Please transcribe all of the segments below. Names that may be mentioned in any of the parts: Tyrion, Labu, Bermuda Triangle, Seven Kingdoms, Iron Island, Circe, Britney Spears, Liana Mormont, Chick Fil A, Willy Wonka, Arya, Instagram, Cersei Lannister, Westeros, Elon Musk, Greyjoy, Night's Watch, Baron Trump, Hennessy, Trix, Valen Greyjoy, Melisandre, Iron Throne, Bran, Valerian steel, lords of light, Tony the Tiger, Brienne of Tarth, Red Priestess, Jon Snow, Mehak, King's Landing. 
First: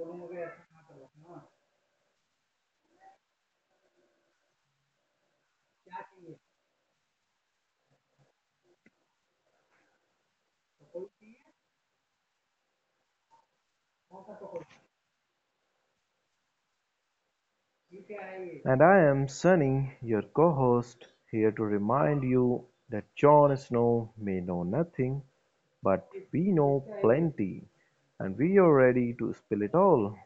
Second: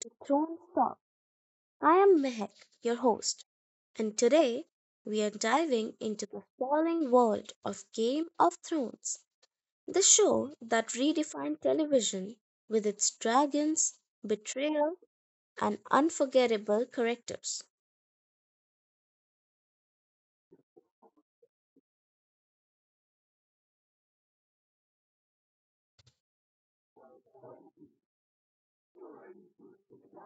to Throne Talk. I am Mehak, your host, and today we are diving into the sprawling world of Game of Thrones, the show that redefined television with its dragons, betrayal, and unforgettable characters. And I am Sunny, your co-host, here to remind you that Jon Snow may know nothing, but we know plenty, and we are ready to spill it all.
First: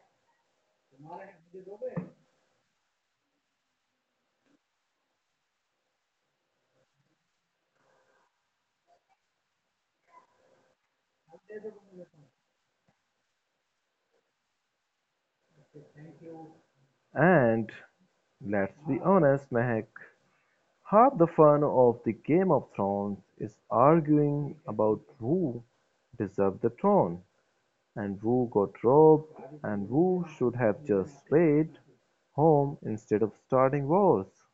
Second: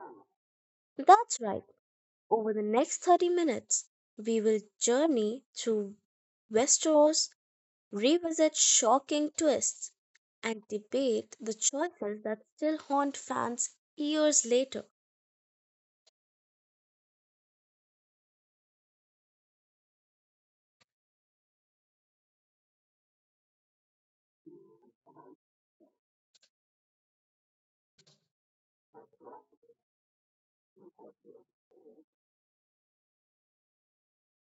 That's right. Over the next 30 minutes, we will journey through Westeros, revisit shocking twists, and debate the choices that still haunt fans years later. And let's be honest, Mehak, half the fun of the Game of Thrones is arguing about who deserved the throne, and who got robbed, and who should have just stayed home instead of starting wars.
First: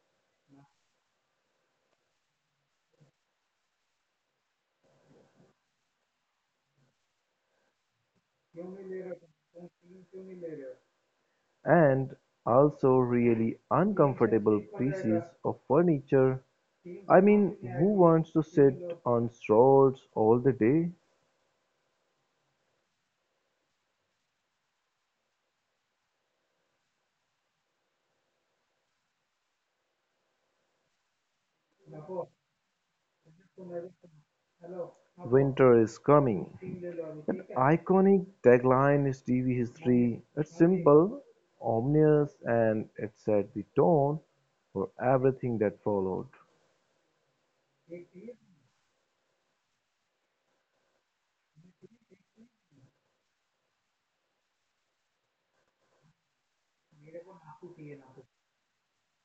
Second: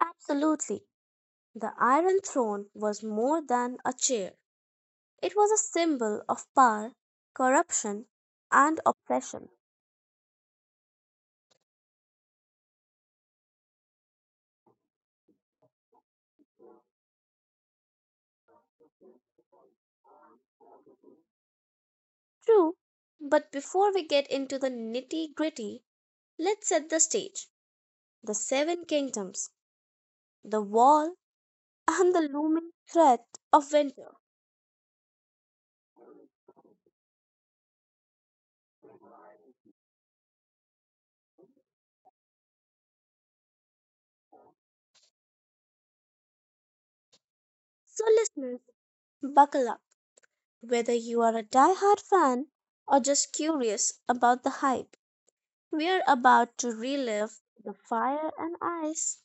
Absolutely. The Iron Throne was more than a chair. It was a symbol of power, corruption, and oppression. And also really uncomfortable pieces of furniture. I mean, who wants to sit on strolls all the day? True, but before we get into the nitty gritty, let's set the stage. The Seven Kingdoms, the Wall, and the looming threat of winter. Winter is coming. That iconic tagline is TV history. It's simple, ominous, and it set the tone for everything that followed. So, listeners, buckle up. Whether you are a die hard fan or just curious about the hype, we're about to relive the fire and ice.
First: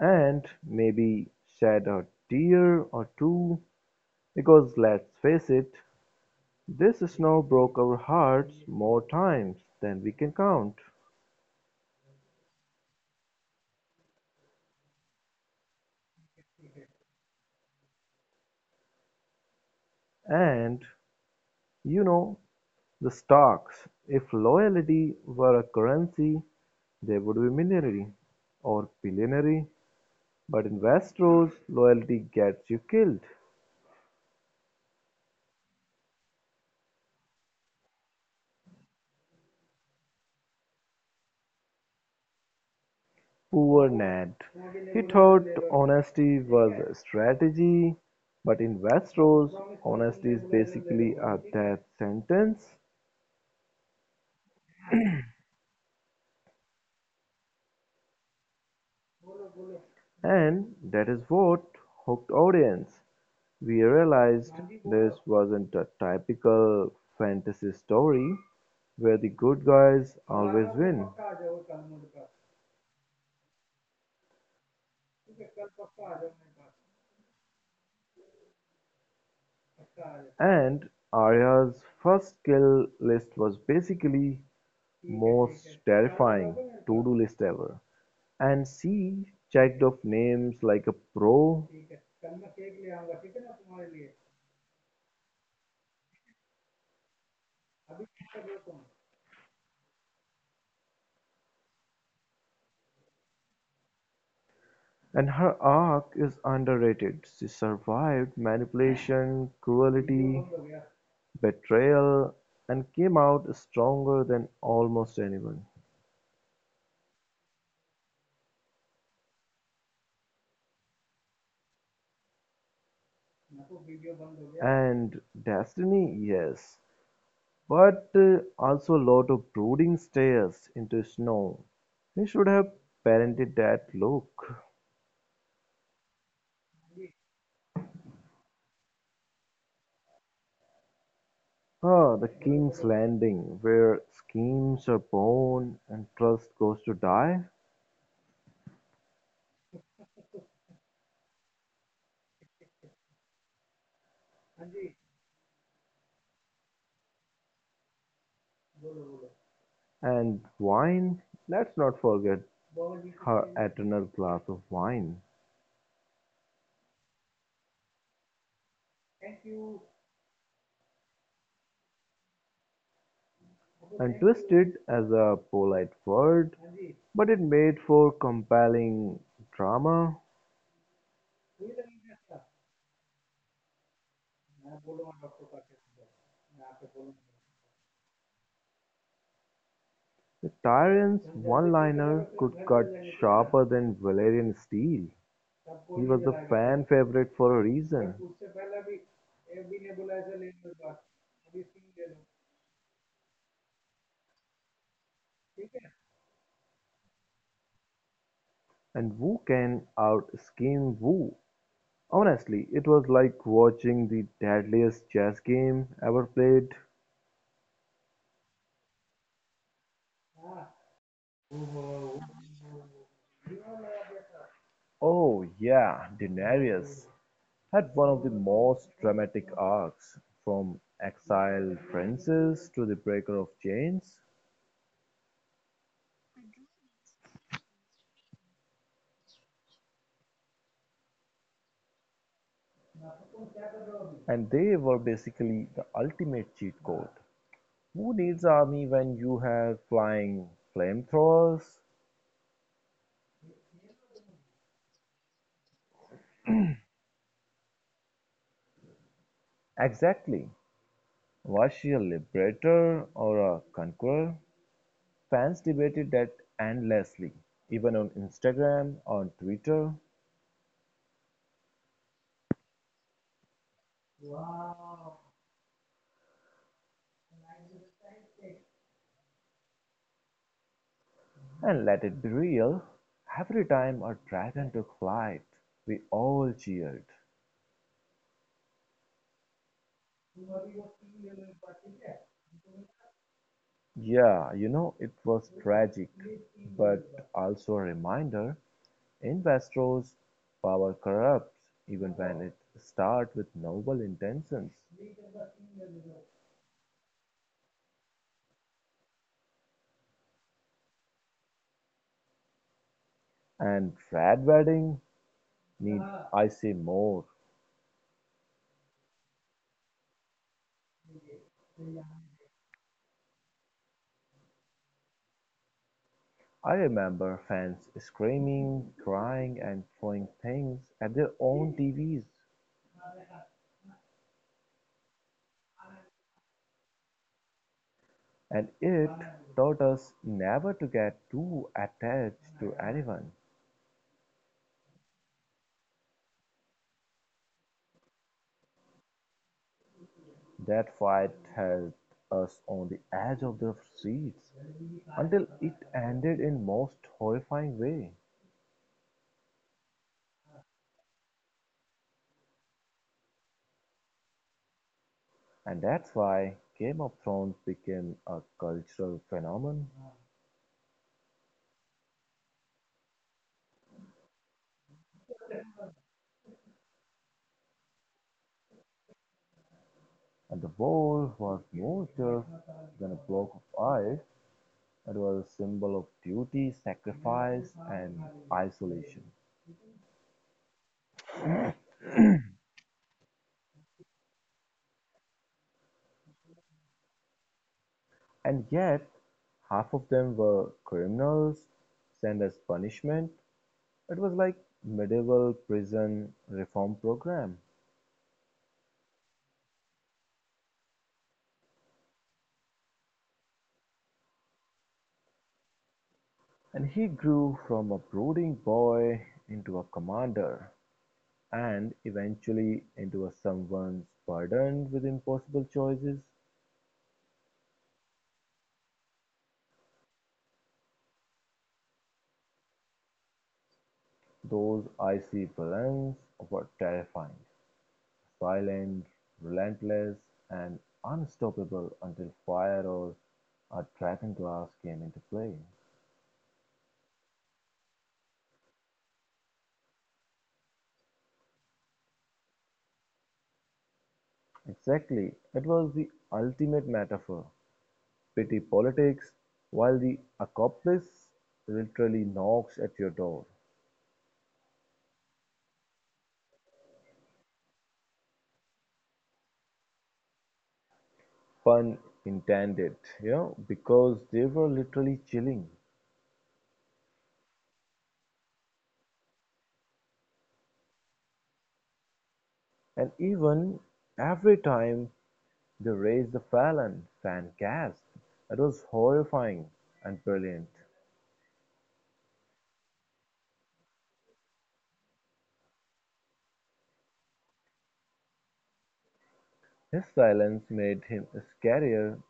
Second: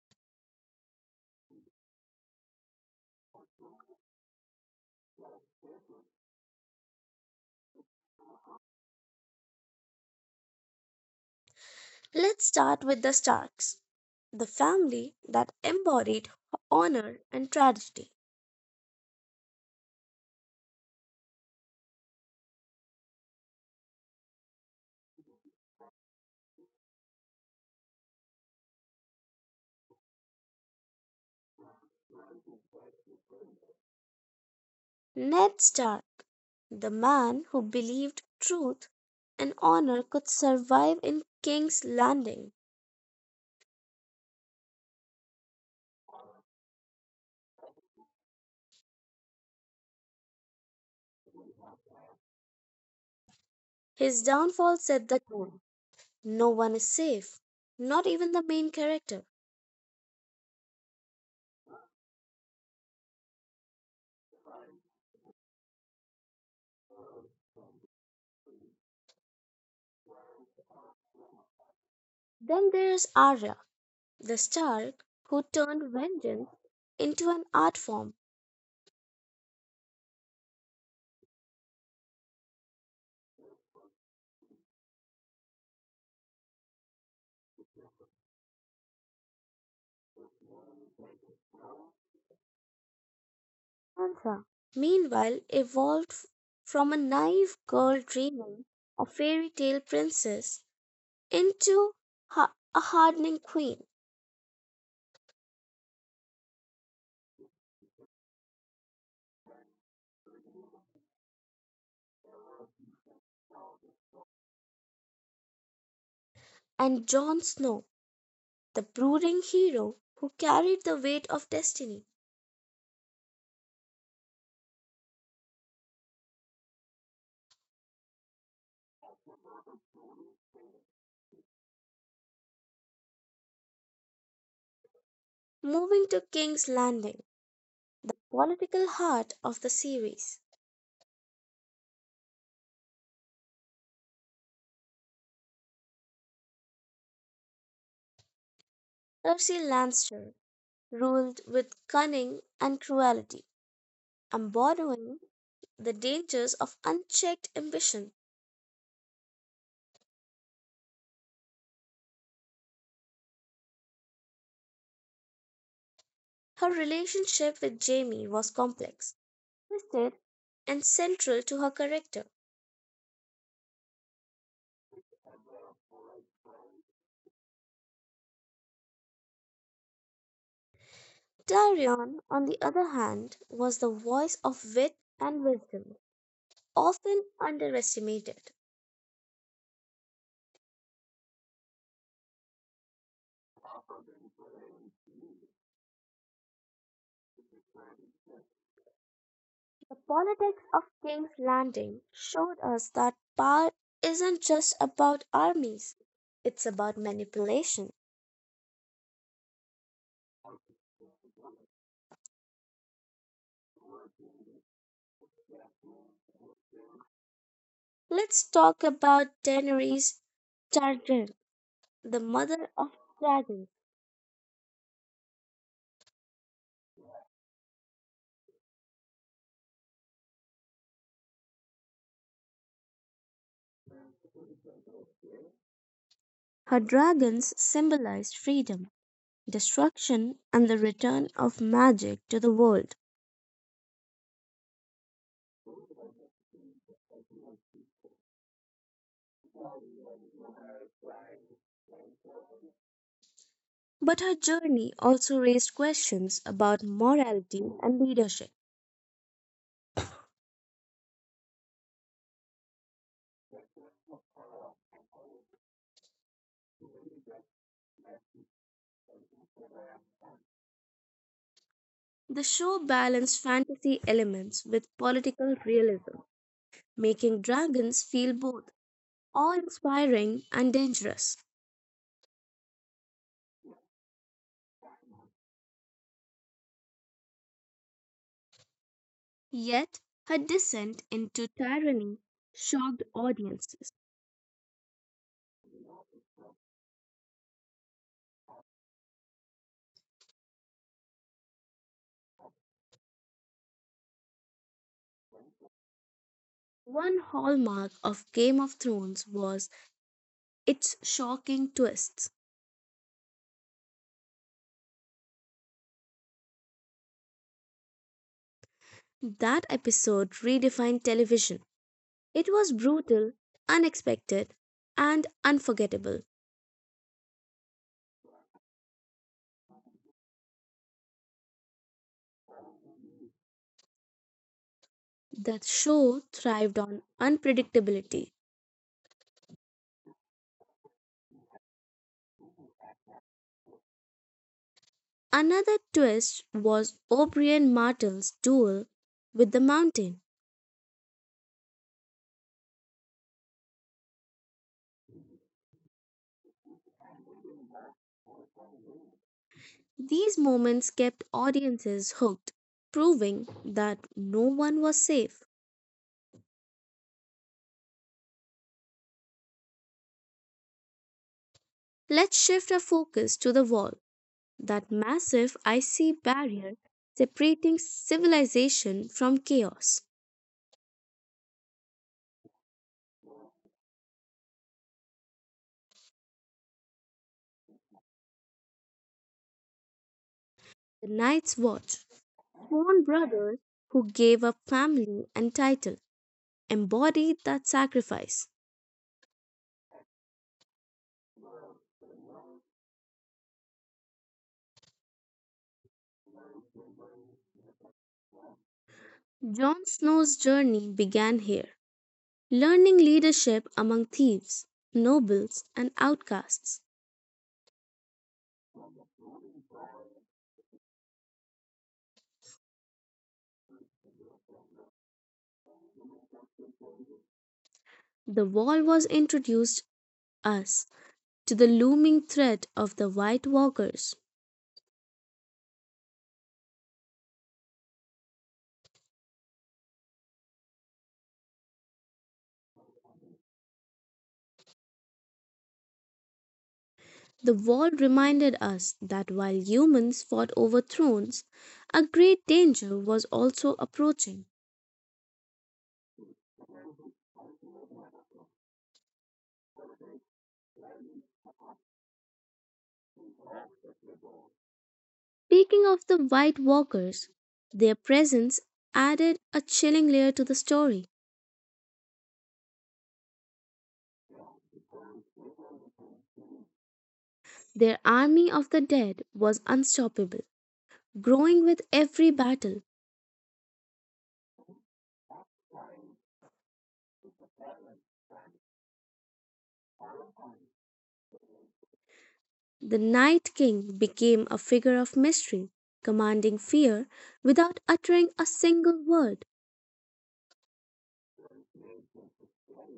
And maybe shed a tear or two, because let's face it, this snow broke our hearts more times than we can count. Let's start with the Starks, the family that embodied honor and tragedy. And, you know, the stocks. If loyalty were a currency, they would be millionary or billionary. But in Westeros, loyalty gets you killed. Ned Stark, the man who believed truth and honor could survive in King's Landing. Poor Ned. He thought honesty was a strategy, but in Westeros, honesty is basically a death sentence, His downfall set the tone. No one is safe, not even the main character. and that is what hooked audience. We realized this wasn't a typical fantasy story where the good guys always win. Then there's Arya, the Stark who turned vengeance into an art form. And Arya's first kill list was basically most terrifying to-do list ever. And she checked off names like a pro. Sansa, meanwhile, evolved from a naive girl dreaming of fairy tale princess into a hardening queen, And her arc is underrated; she survived manipulation, cruelty, betrayal, and came out stronger than almost anyone. and Jon Snow, the brooding hero who carried the weight of destiny, And destiny, yes, but also a lot of brooding stares into snow. He should have parented that look. moving to King's Landing, political heart of the series. Ah, the King's Landing, where schemes are born and trust goes to die. Cersei Lannister ruled with cunning and cruelty, embodying the dangers of unchecked ambition. And wine? Let's not forget her eternal glass of wine. Her relationship with Jamie was complex, twisted, and central to her character. And twisted as a polite word, but it made for compelling drama. Tyrion, on the other hand, was the voice of wit and wisdom, often underestimated. The tyrant's one liner could cut sharper than Valerian steel. He was a fan favorite for a reason. The politics of King's Landing showed us that power isn't just about armies, it's about manipulation. And who can out scheme Wu. Honestly, it was like watching the deadliest chess game ever played. Let's talk about Daenerys Targaryen, the mother of dragons. Oh, yeah, Daenerys had one of the most dramatic arcs from exiled princess to the breaker of chains, Her dragons symbolized freedom, destruction, and the return of magic to the world. and they were basically the ultimate cheat code. Who needs army when you have flying flamethrowers? But her journey also raised questions about morality and leadership. Exactly. Was she a liberator or a conqueror? Fans debated that endlessly, even on Instagram, on Twitter, The show balanced fantasy elements with political realism, making dragons feel both awe inspiring and dangerous. and let it be real, every time a dragon took flight, we all cheered. Yet, her descent into tyranny shocked audiences. Yeah, you know, it was tragic, but also a reminder investors' power corrupts even when it starts with noble intentions. One hallmark of Game of Thrones was its shocking twists. And Fred Wedding need I say more. That episode redefined television. It was brutal, unexpected, and unforgettable. I remember fans screaming, crying and throwing things at their own TVs, That show thrived on unpredictability. and it taught us never to get too attached to anyone. Another twist was O'Brien Martell's duel with the mountain. That fight held us on the edge of the seats until it ended in most horrifying way. These moments kept audiences hooked, proving that no one was safe. And that's why Game of Thrones became a cultural phenomenon, Let's shift our focus to the wall, that massive icy barrier separating civilization from chaos. and the war was more just than a block of ice. It was a symbol of duty, sacrifice, and isolation. The Night's Watch. Swan brothers who gave up family and title embodied that sacrifice. And yet, half of them were criminals sent as punishment. It was like medieval prison reform program. Jon Snow's journey began here, learning leadership among thieves, nobles, and outcasts. And he grew from a brooding boy into a commander and eventually into a someone burdened with impossible choices. The wall was introduced us to the looming threat of the White Walkers. Those icy balance were terrifying. Silent, relentless, and unstoppable until fire or a dragonglass came into play. The wall reminded us that while humans fought over thrones, a great danger was also approaching. Exactly, it was the ultimate metaphor. Petty politics, while the accomplice literally knocks at your door. Speaking of the White Walkers, their presence added a chilling layer to the story. Pun intended, you know, because they were literally chilling. Their army of the dead was unstoppable, growing with every battle. And even every time they raised the Fallon fan cast, it was horrifying and brilliant. The Night King became a figure of mystery, commanding fear without uttering a single word. His silence made him scarier;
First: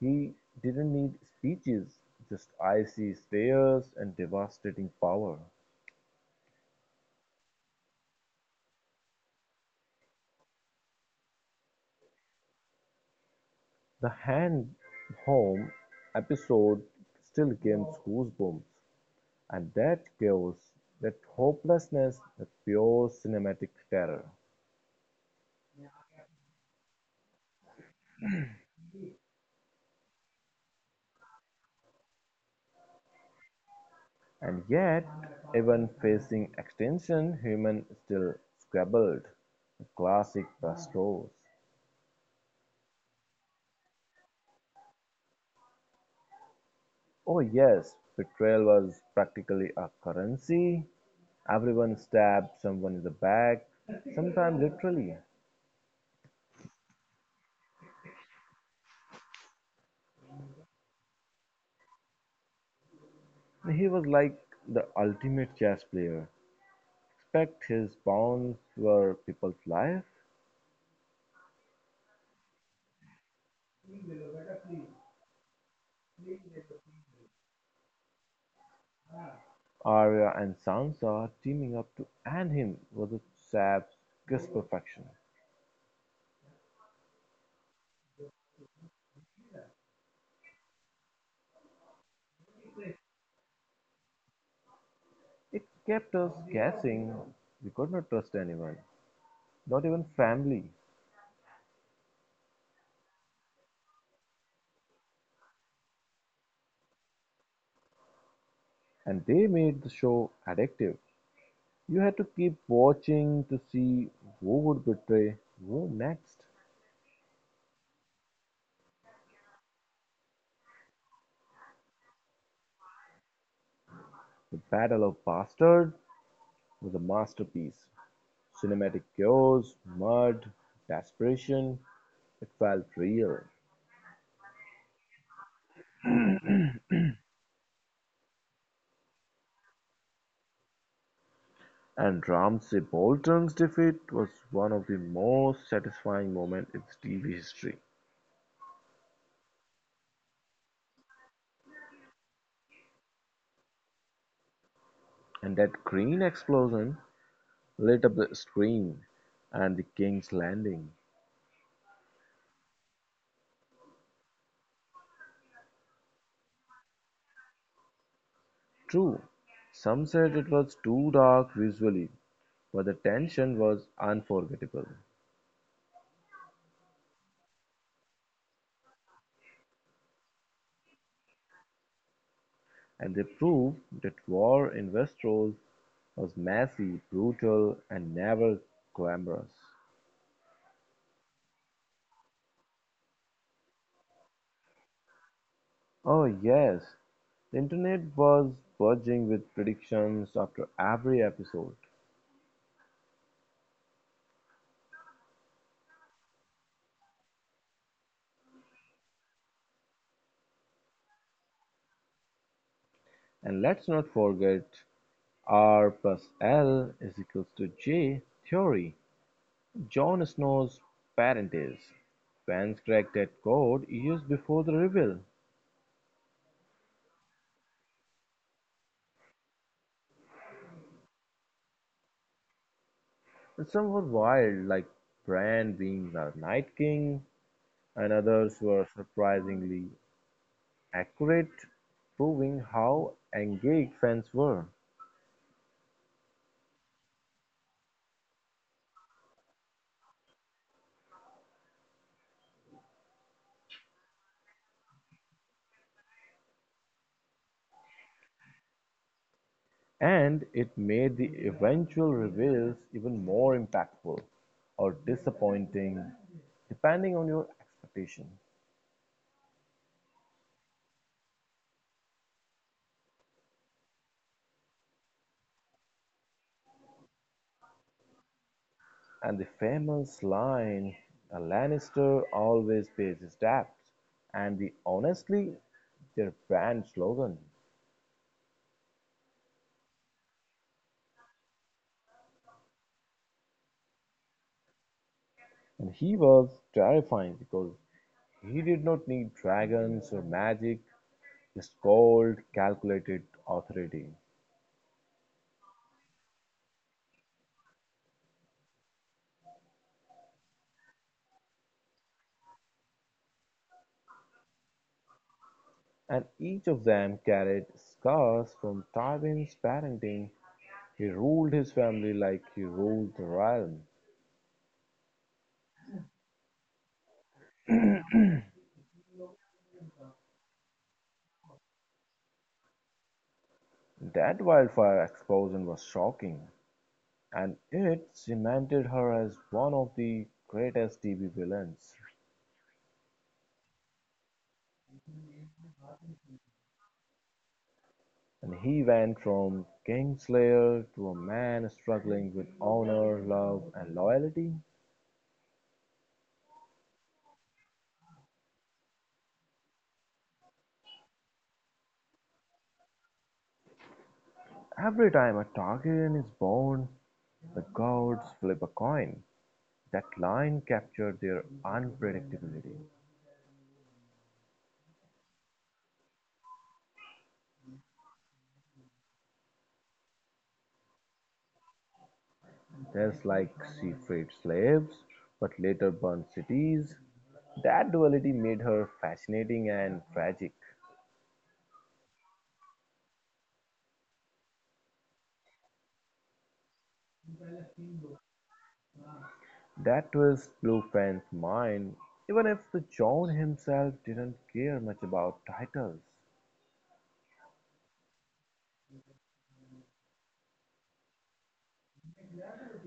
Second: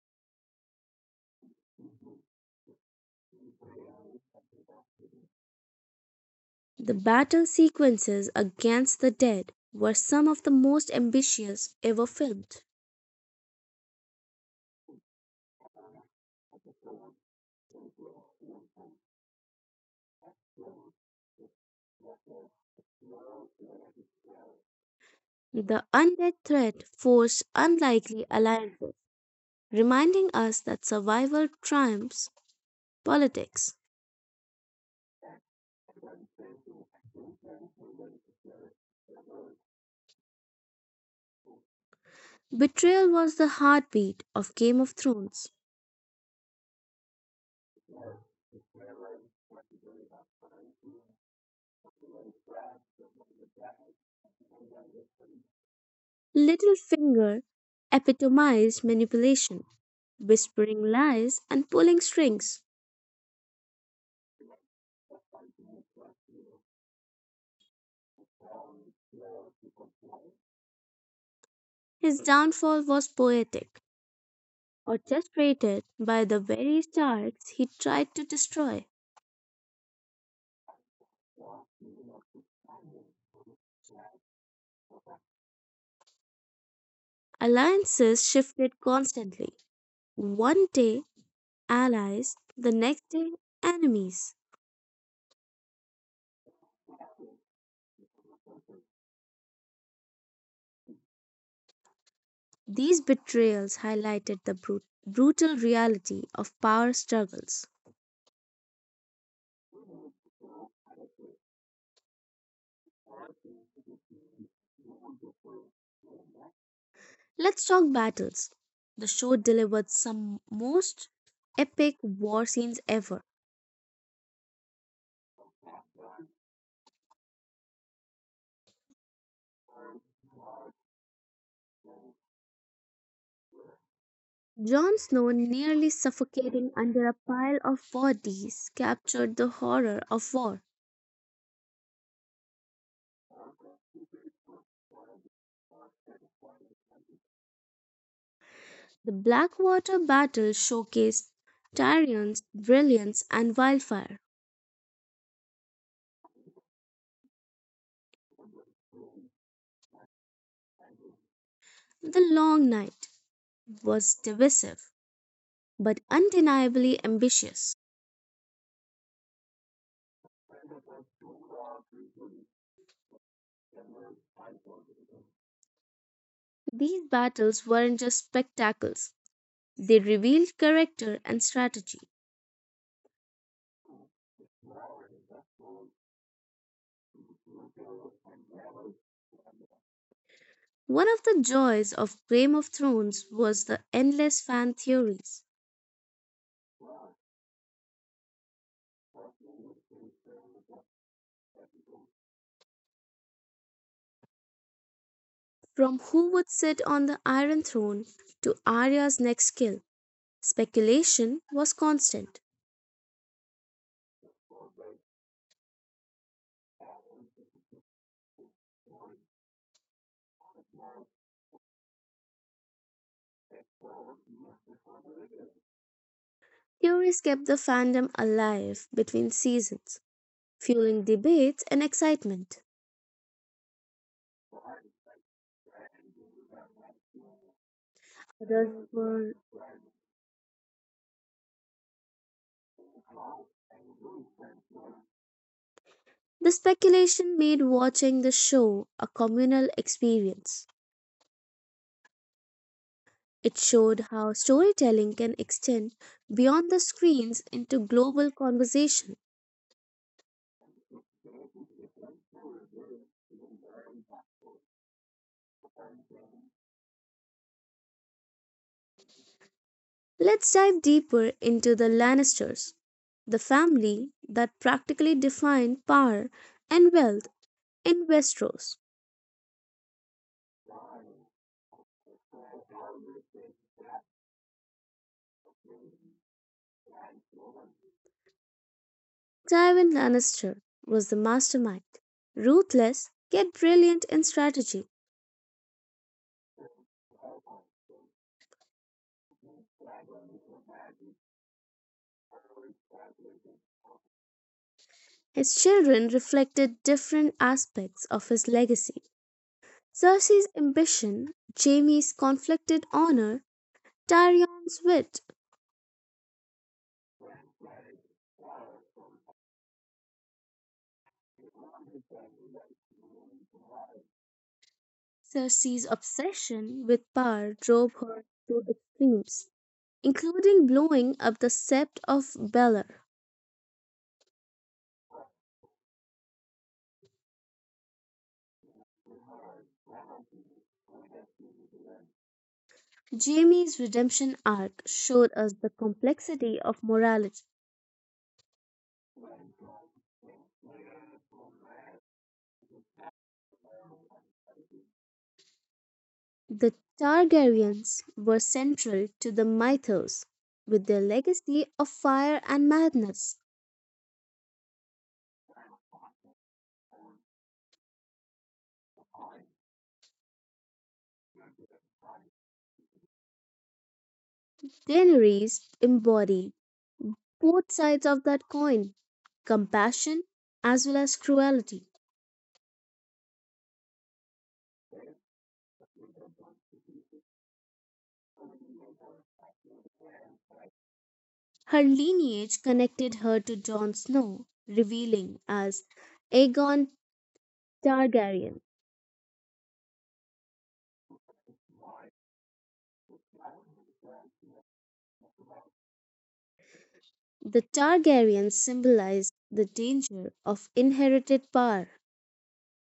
he didn't need speeches, just icy stares and devastating power. The battle sequences against the dead were some of the most ambitious ever filmed. The Hand Home episode still gives goosebumps, and that chaos, that hopelessness, that pure cinematic terror. The undead threat forced unlikely alliances reminding us that survival triumphs politics. And yet, even facing extinction, human still squabbled. The classic best. Betrayal was the heartbeat of Game of Thrones. Oh yes, betrayal was practically a currency. Everyone stabbed someone in the back, sometimes literally. Littlefinger epitomized manipulation, whispering lies and pulling strings. He was like the ultimate chess player. Expect his pawns were people's life. His downfall was poetic, orchestrated by the very Starks he tried to destroy. Arya and Sansa teaming up to end him was a sadist perfection. Alliances shifted constantly. One day, allies, the next day, enemies. It kept us guessing. We could not trust anyone, not even family. These betrayals highlighted the brutal reality of power struggles. And they made the show addictive. You had to keep watching to see who would betray who next. Let's talk battles. The show delivered some most epic war scenes ever. The Battle of Bastards was a masterpiece. Cinematic chaos, mud, desperation. It felt real. Jon Snow nearly suffocating under a pile of bodies captured the horror of war. And Ramsay Bolton's defeat was one of the most satisfying moments in TV history. The Blackwater battle showcased Tyrion's brilliance and wildfire. And that green explosion lit up the screen and the King's Landing. The Long Night was divisive but undeniably ambitious. True, some said it was too dark visually, but the tension was unforgettable. These battles weren't just spectacles, they revealed character and strategy. And they proved that war in Westeros was messy, brutal, and never glamorous. One of the joys of Game of Thrones was the endless fan theories. Oh yes, the internet was buzzing with predictions after every episode. From who would sit on the Iron Throne to Arya's next kill, speculation was constant. And let's not forget R plus L is equals to J theory, Jon Snow's parentage. Fans cracked that code years before the reveal. Theories kept the fandom alive between seasons, fueling debates and excitement. And some were wild, like Bran being the Night King, and others Others were were- surprisingly accurate, proving how engaged fans were. The speculation made watching the show a communal experience. It showed how storytelling can extend beyond the screens into global conversation. And it made the eventual reveals even more impactful or disappointing, depending on your expectation. Let's dive deeper into the Lannisters, the family that practically defined power and wealth in Westeros. And the famous line, a Lannister always pays his debts, and the honestly, their brand slogan. Tywin Lannister was the mastermind, ruthless yet brilliant in strategy. And he was terrifying because he did not need dragons or magic. Is called calculated authority, His children reflected different aspects of his legacy. Cersei's ambition, Jaime's conflicted honor, Tyrion's wit, and each of them carried scars from Tywin's parenting. He ruled his family like he ruled the realm. Cersei's obsession with power drove her to extremes, including blowing up the Sept of Baelor. That wildfire explosion was shocking, and it cemented her as one of the greatest TV villains. Jaime's redemption arc showed us the complexity of morality. And he went from Kingslayer to a man struggling with honor, love, and loyalty. The Targaryens were central to the mythos with their legacy of fire and madness. Every time a Targaryen is born, the gods flip a coin. That line captured their unpredictability, Daenerys embodied both sides of that coin, compassion as well as cruelty. just like she freed slaves but later burned cities. That duality made her fascinating and tragic. Her lineage connected her to Jon Snow, revealing as Aegon Targaryen. That was blew fans' mind, even if the John himself didn't care much about titles The Targaryens symbolized the danger of inherited power.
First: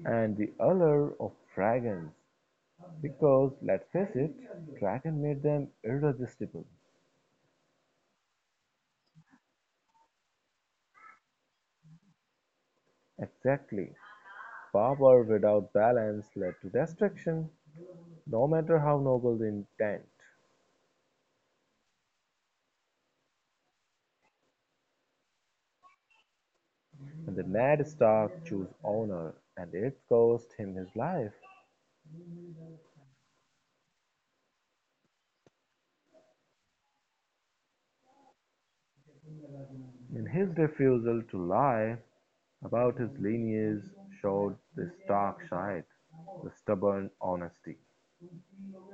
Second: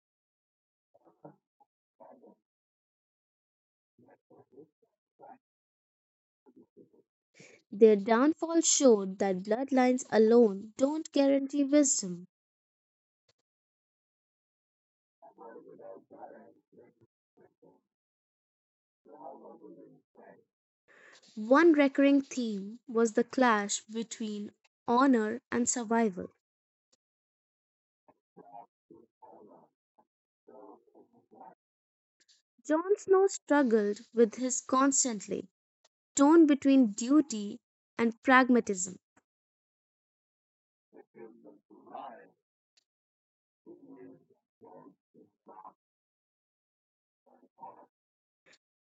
and the allure of dragons. Because, let's face it, dragon made them irresistible. Their downfall showed that bloodlines alone don't guarantee wisdom. Exactly. Power without balance led to destruction. No matter how noble the intent, One recurring theme was the clash between honor and survival. and the mad Stark chose honor, and it cost him his life. Jon Snow struggled with his constantly, torn between duty and pragmatism. In his refusal to lie about his lineage showed the Stark side, the stubborn honesty.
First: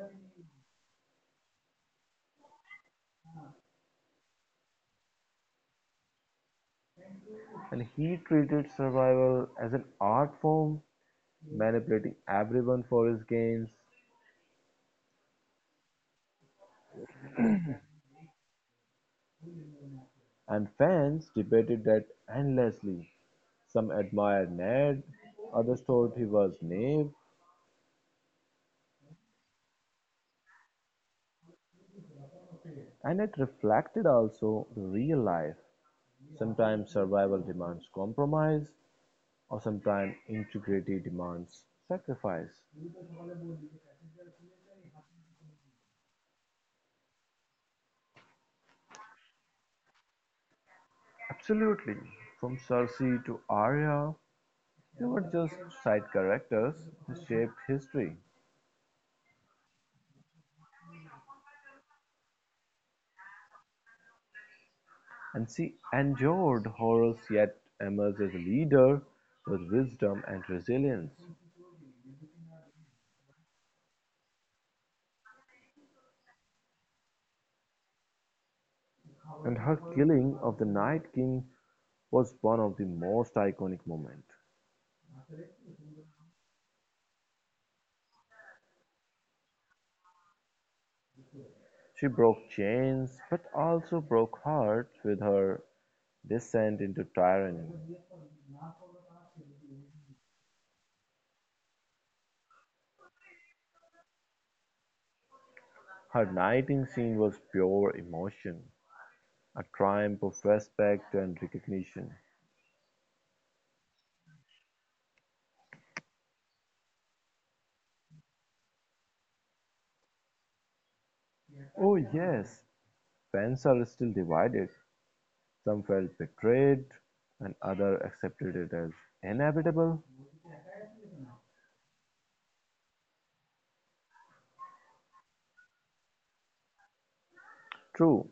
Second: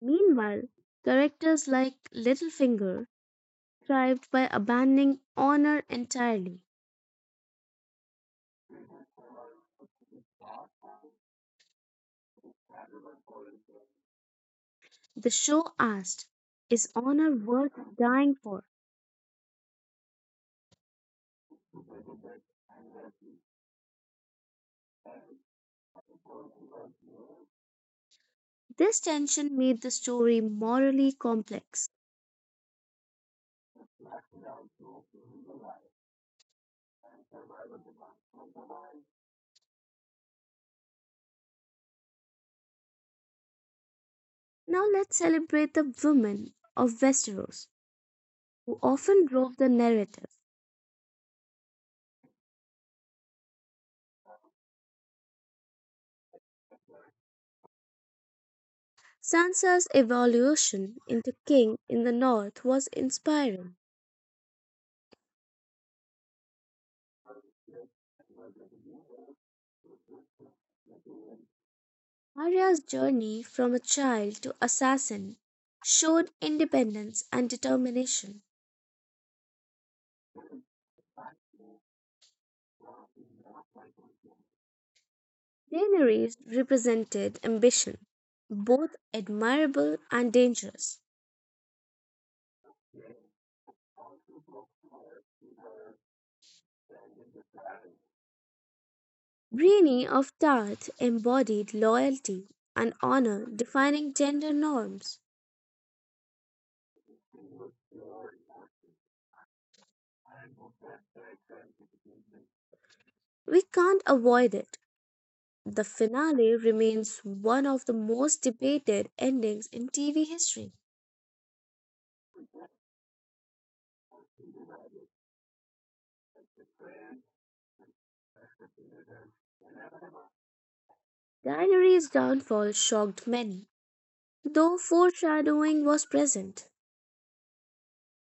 Meanwhile, characters like Littlefinger thrived by abandoning honor entirely. And he treated survival as an art form, manipulating everyone for his gains. The show asked, is honor worth dying for? And fans debated that endlessly. Some admired Ned, others thought he was naive, This tension made the story morally complex. and it reflected also real life. Sometimes survival demands compromise, or sometimes integrity demands sacrifice. Now let's celebrate the women of Westeros, who often drove the narrative. Absolutely. From Circe to Arya, they were just side characters who shaped history. Sansa's evolution into king in the north was inspiring. And she endured horrors yet emerged as a leader with wisdom and resilience. Arya's journey from a child to assassin showed independence and determination. And her killing of the Night King was one of the most iconic moments. Daenerys represented ambition, both admirable and dangerous. She broke chains, but also broke hearts with her descent into tyranny. Brienne of Tarth embodied loyalty and honor, defining gender norms. Her knighting scene was pure emotion, a triumph of respect and recognition. We can't avoid it. The finale remains one of the most debated endings in TV history. Oh yes, fans are still divided. Some felt betrayed, and others accepted it as inevitable. Daenerys' downfall shocked many, though foreshadowing was present. True,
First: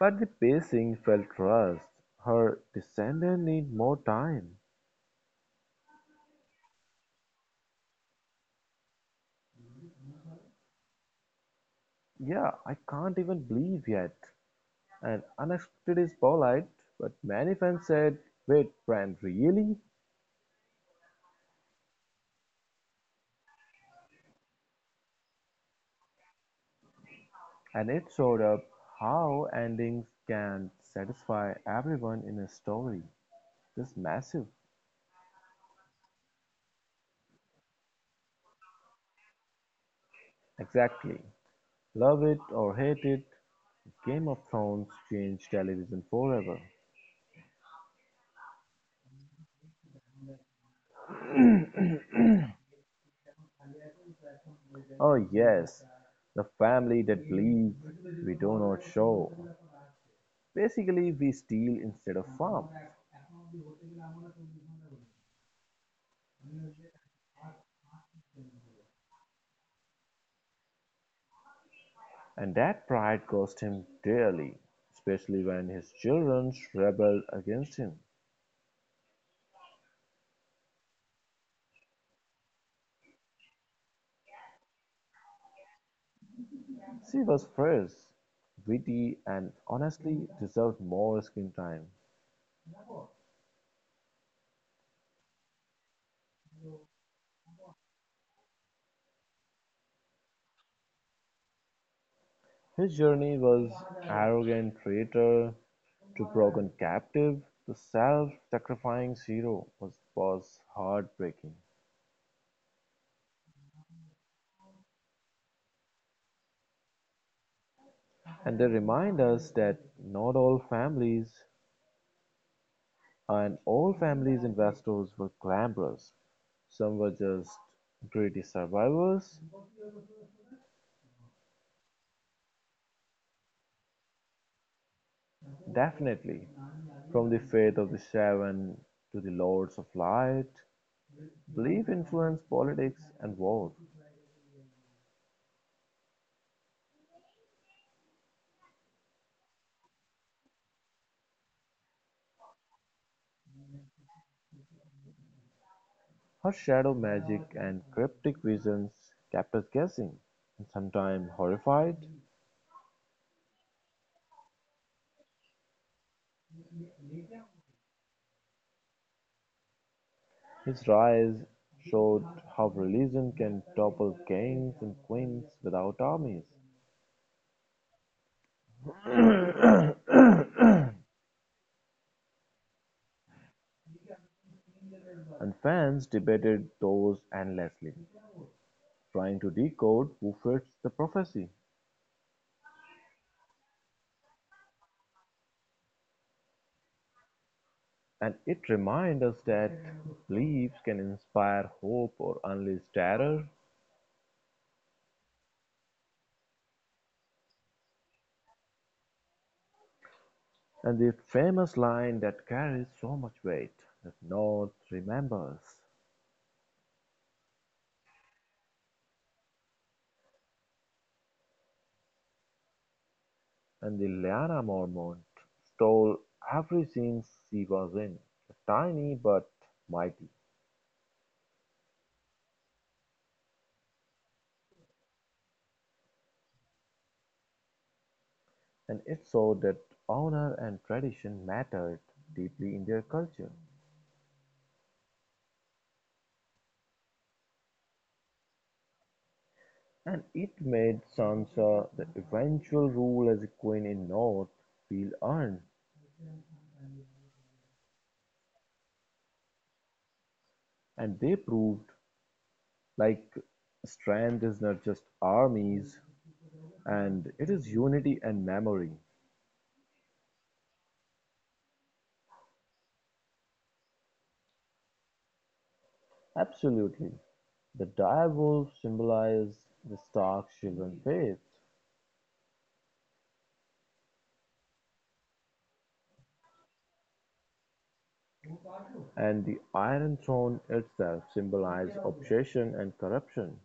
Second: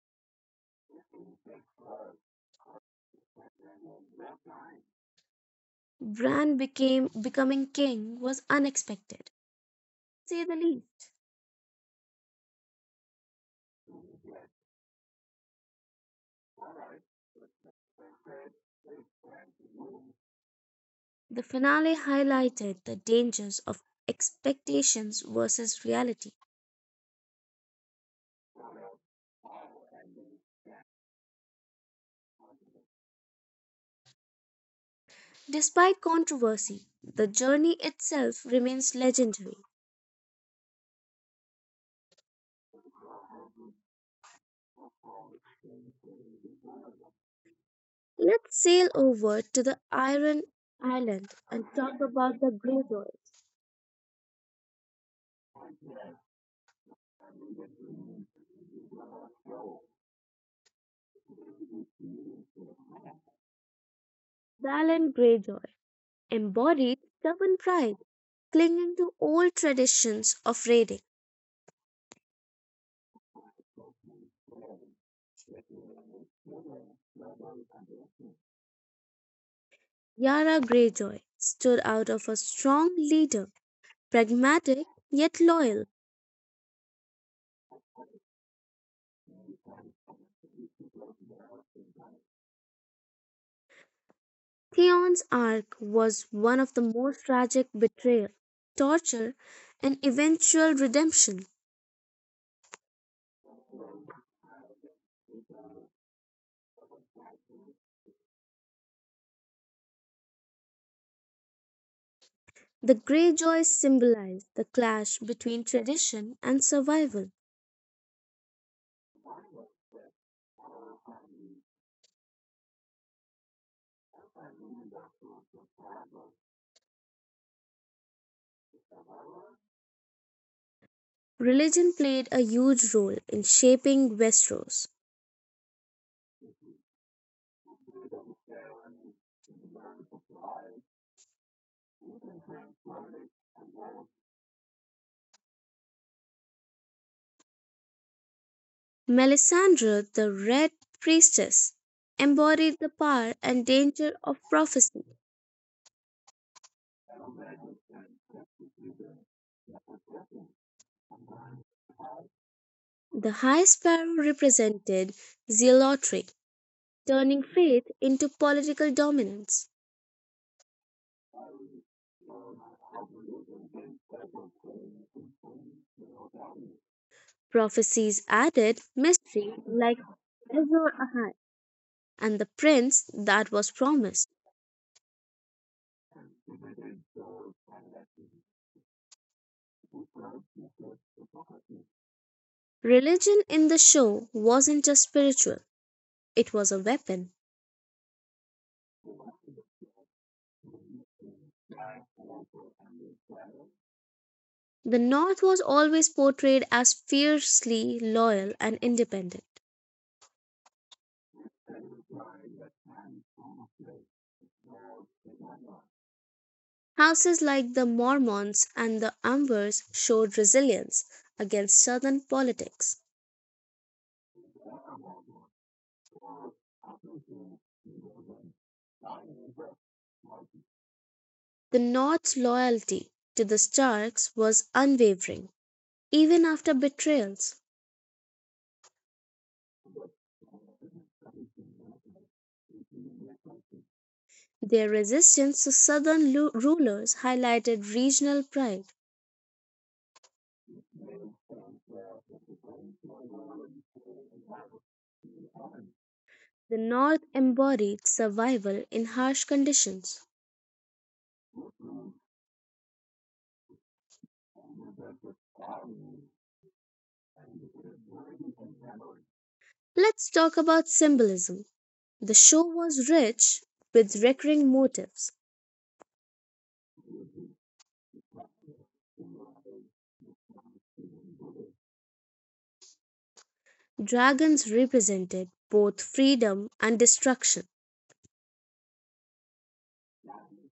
but the pacing felt rushed. Her descendant need more time. Bran became becoming king was unexpected, to say the least. Yeah, I can't even believe yet. And unexpected is polite, but many fans said, wait, Brand, really? The finale highlighted the dangers of expectations versus reality. And it showed up how endings can satisfy everyone in a story. This massive. Despite controversy, the journey itself remains legendary. Exactly. Love it or hate it, Game of Thrones changed television forever. Let's sail over to the Iron Island and talk about the Greyjoys. Oh, yes. The family that bleeds, we do not show. Basically, we steal instead of farm. Valen Greyjoy embodied stubborn pride, clinging to old traditions of raiding. And that pride cost him dearly, especially when his children rebelled against him. Yara Greyjoy stood out of a strong leader, pragmatic yet loyal. She was fresh, witty, and honestly deserved more screen time. Theon's arc was one of the most tragic betrayal, torture, and eventual redemption. His journey was arrogant traitor to broken captive. The self sacrificing hero was heartbreaking. The Greyjoys symbolized the clash between tradition and survival. And they remind us that not all families and all families investors were glamorous. Some were just greedy survivors. Religion played a huge role in shaping Westeros. Definitely. From the faith of the shaven to the lords of light, belief influenced politics and war. Melisandre, the Red Priestess, embodied the power and danger of prophecy. Her shadow magic and cryptic visions kept us guessing, and sometimes horrified. The High Sparrow represented zealotry, turning faith into political dominance. His rise showed how religion can topple kings and queens without armies, Prophecies added mystery and like ever had, and the prince that was promised. fans debated those endlessly, trying to decode who fits the prophecy. Religion in the show wasn't just spiritual, it was a weapon. And it reminds us that beliefs can inspire hope or unleash terror. The North was always portrayed as fiercely loyal and independent. And the famous line that carries so much weight that no one remembers. Houses like the Mormons and the Amwers showed resilience against Southern politics. And the Liana Mormont stole every scene she was in, tiny but mighty. The North's loyalty to the Starks was unwavering, even after betrayals. And it showed that honor and tradition mattered deeply in their culture. Their resistance to rulers highlighted regional pride. And it made Sansa the eventual rule as a queen in North feel earned. The North embodied survival in harsh conditions. And they proved, like, strength is not just armies, and it is unity and memory. Let's talk about symbolism. The show was rich with recurring motifs. Absolutely. The dire wolf symbolizes the Stark children's faith. Dragons represented both freedom and destruction. And the Iron Throne itself symbolizes obsession and corruption.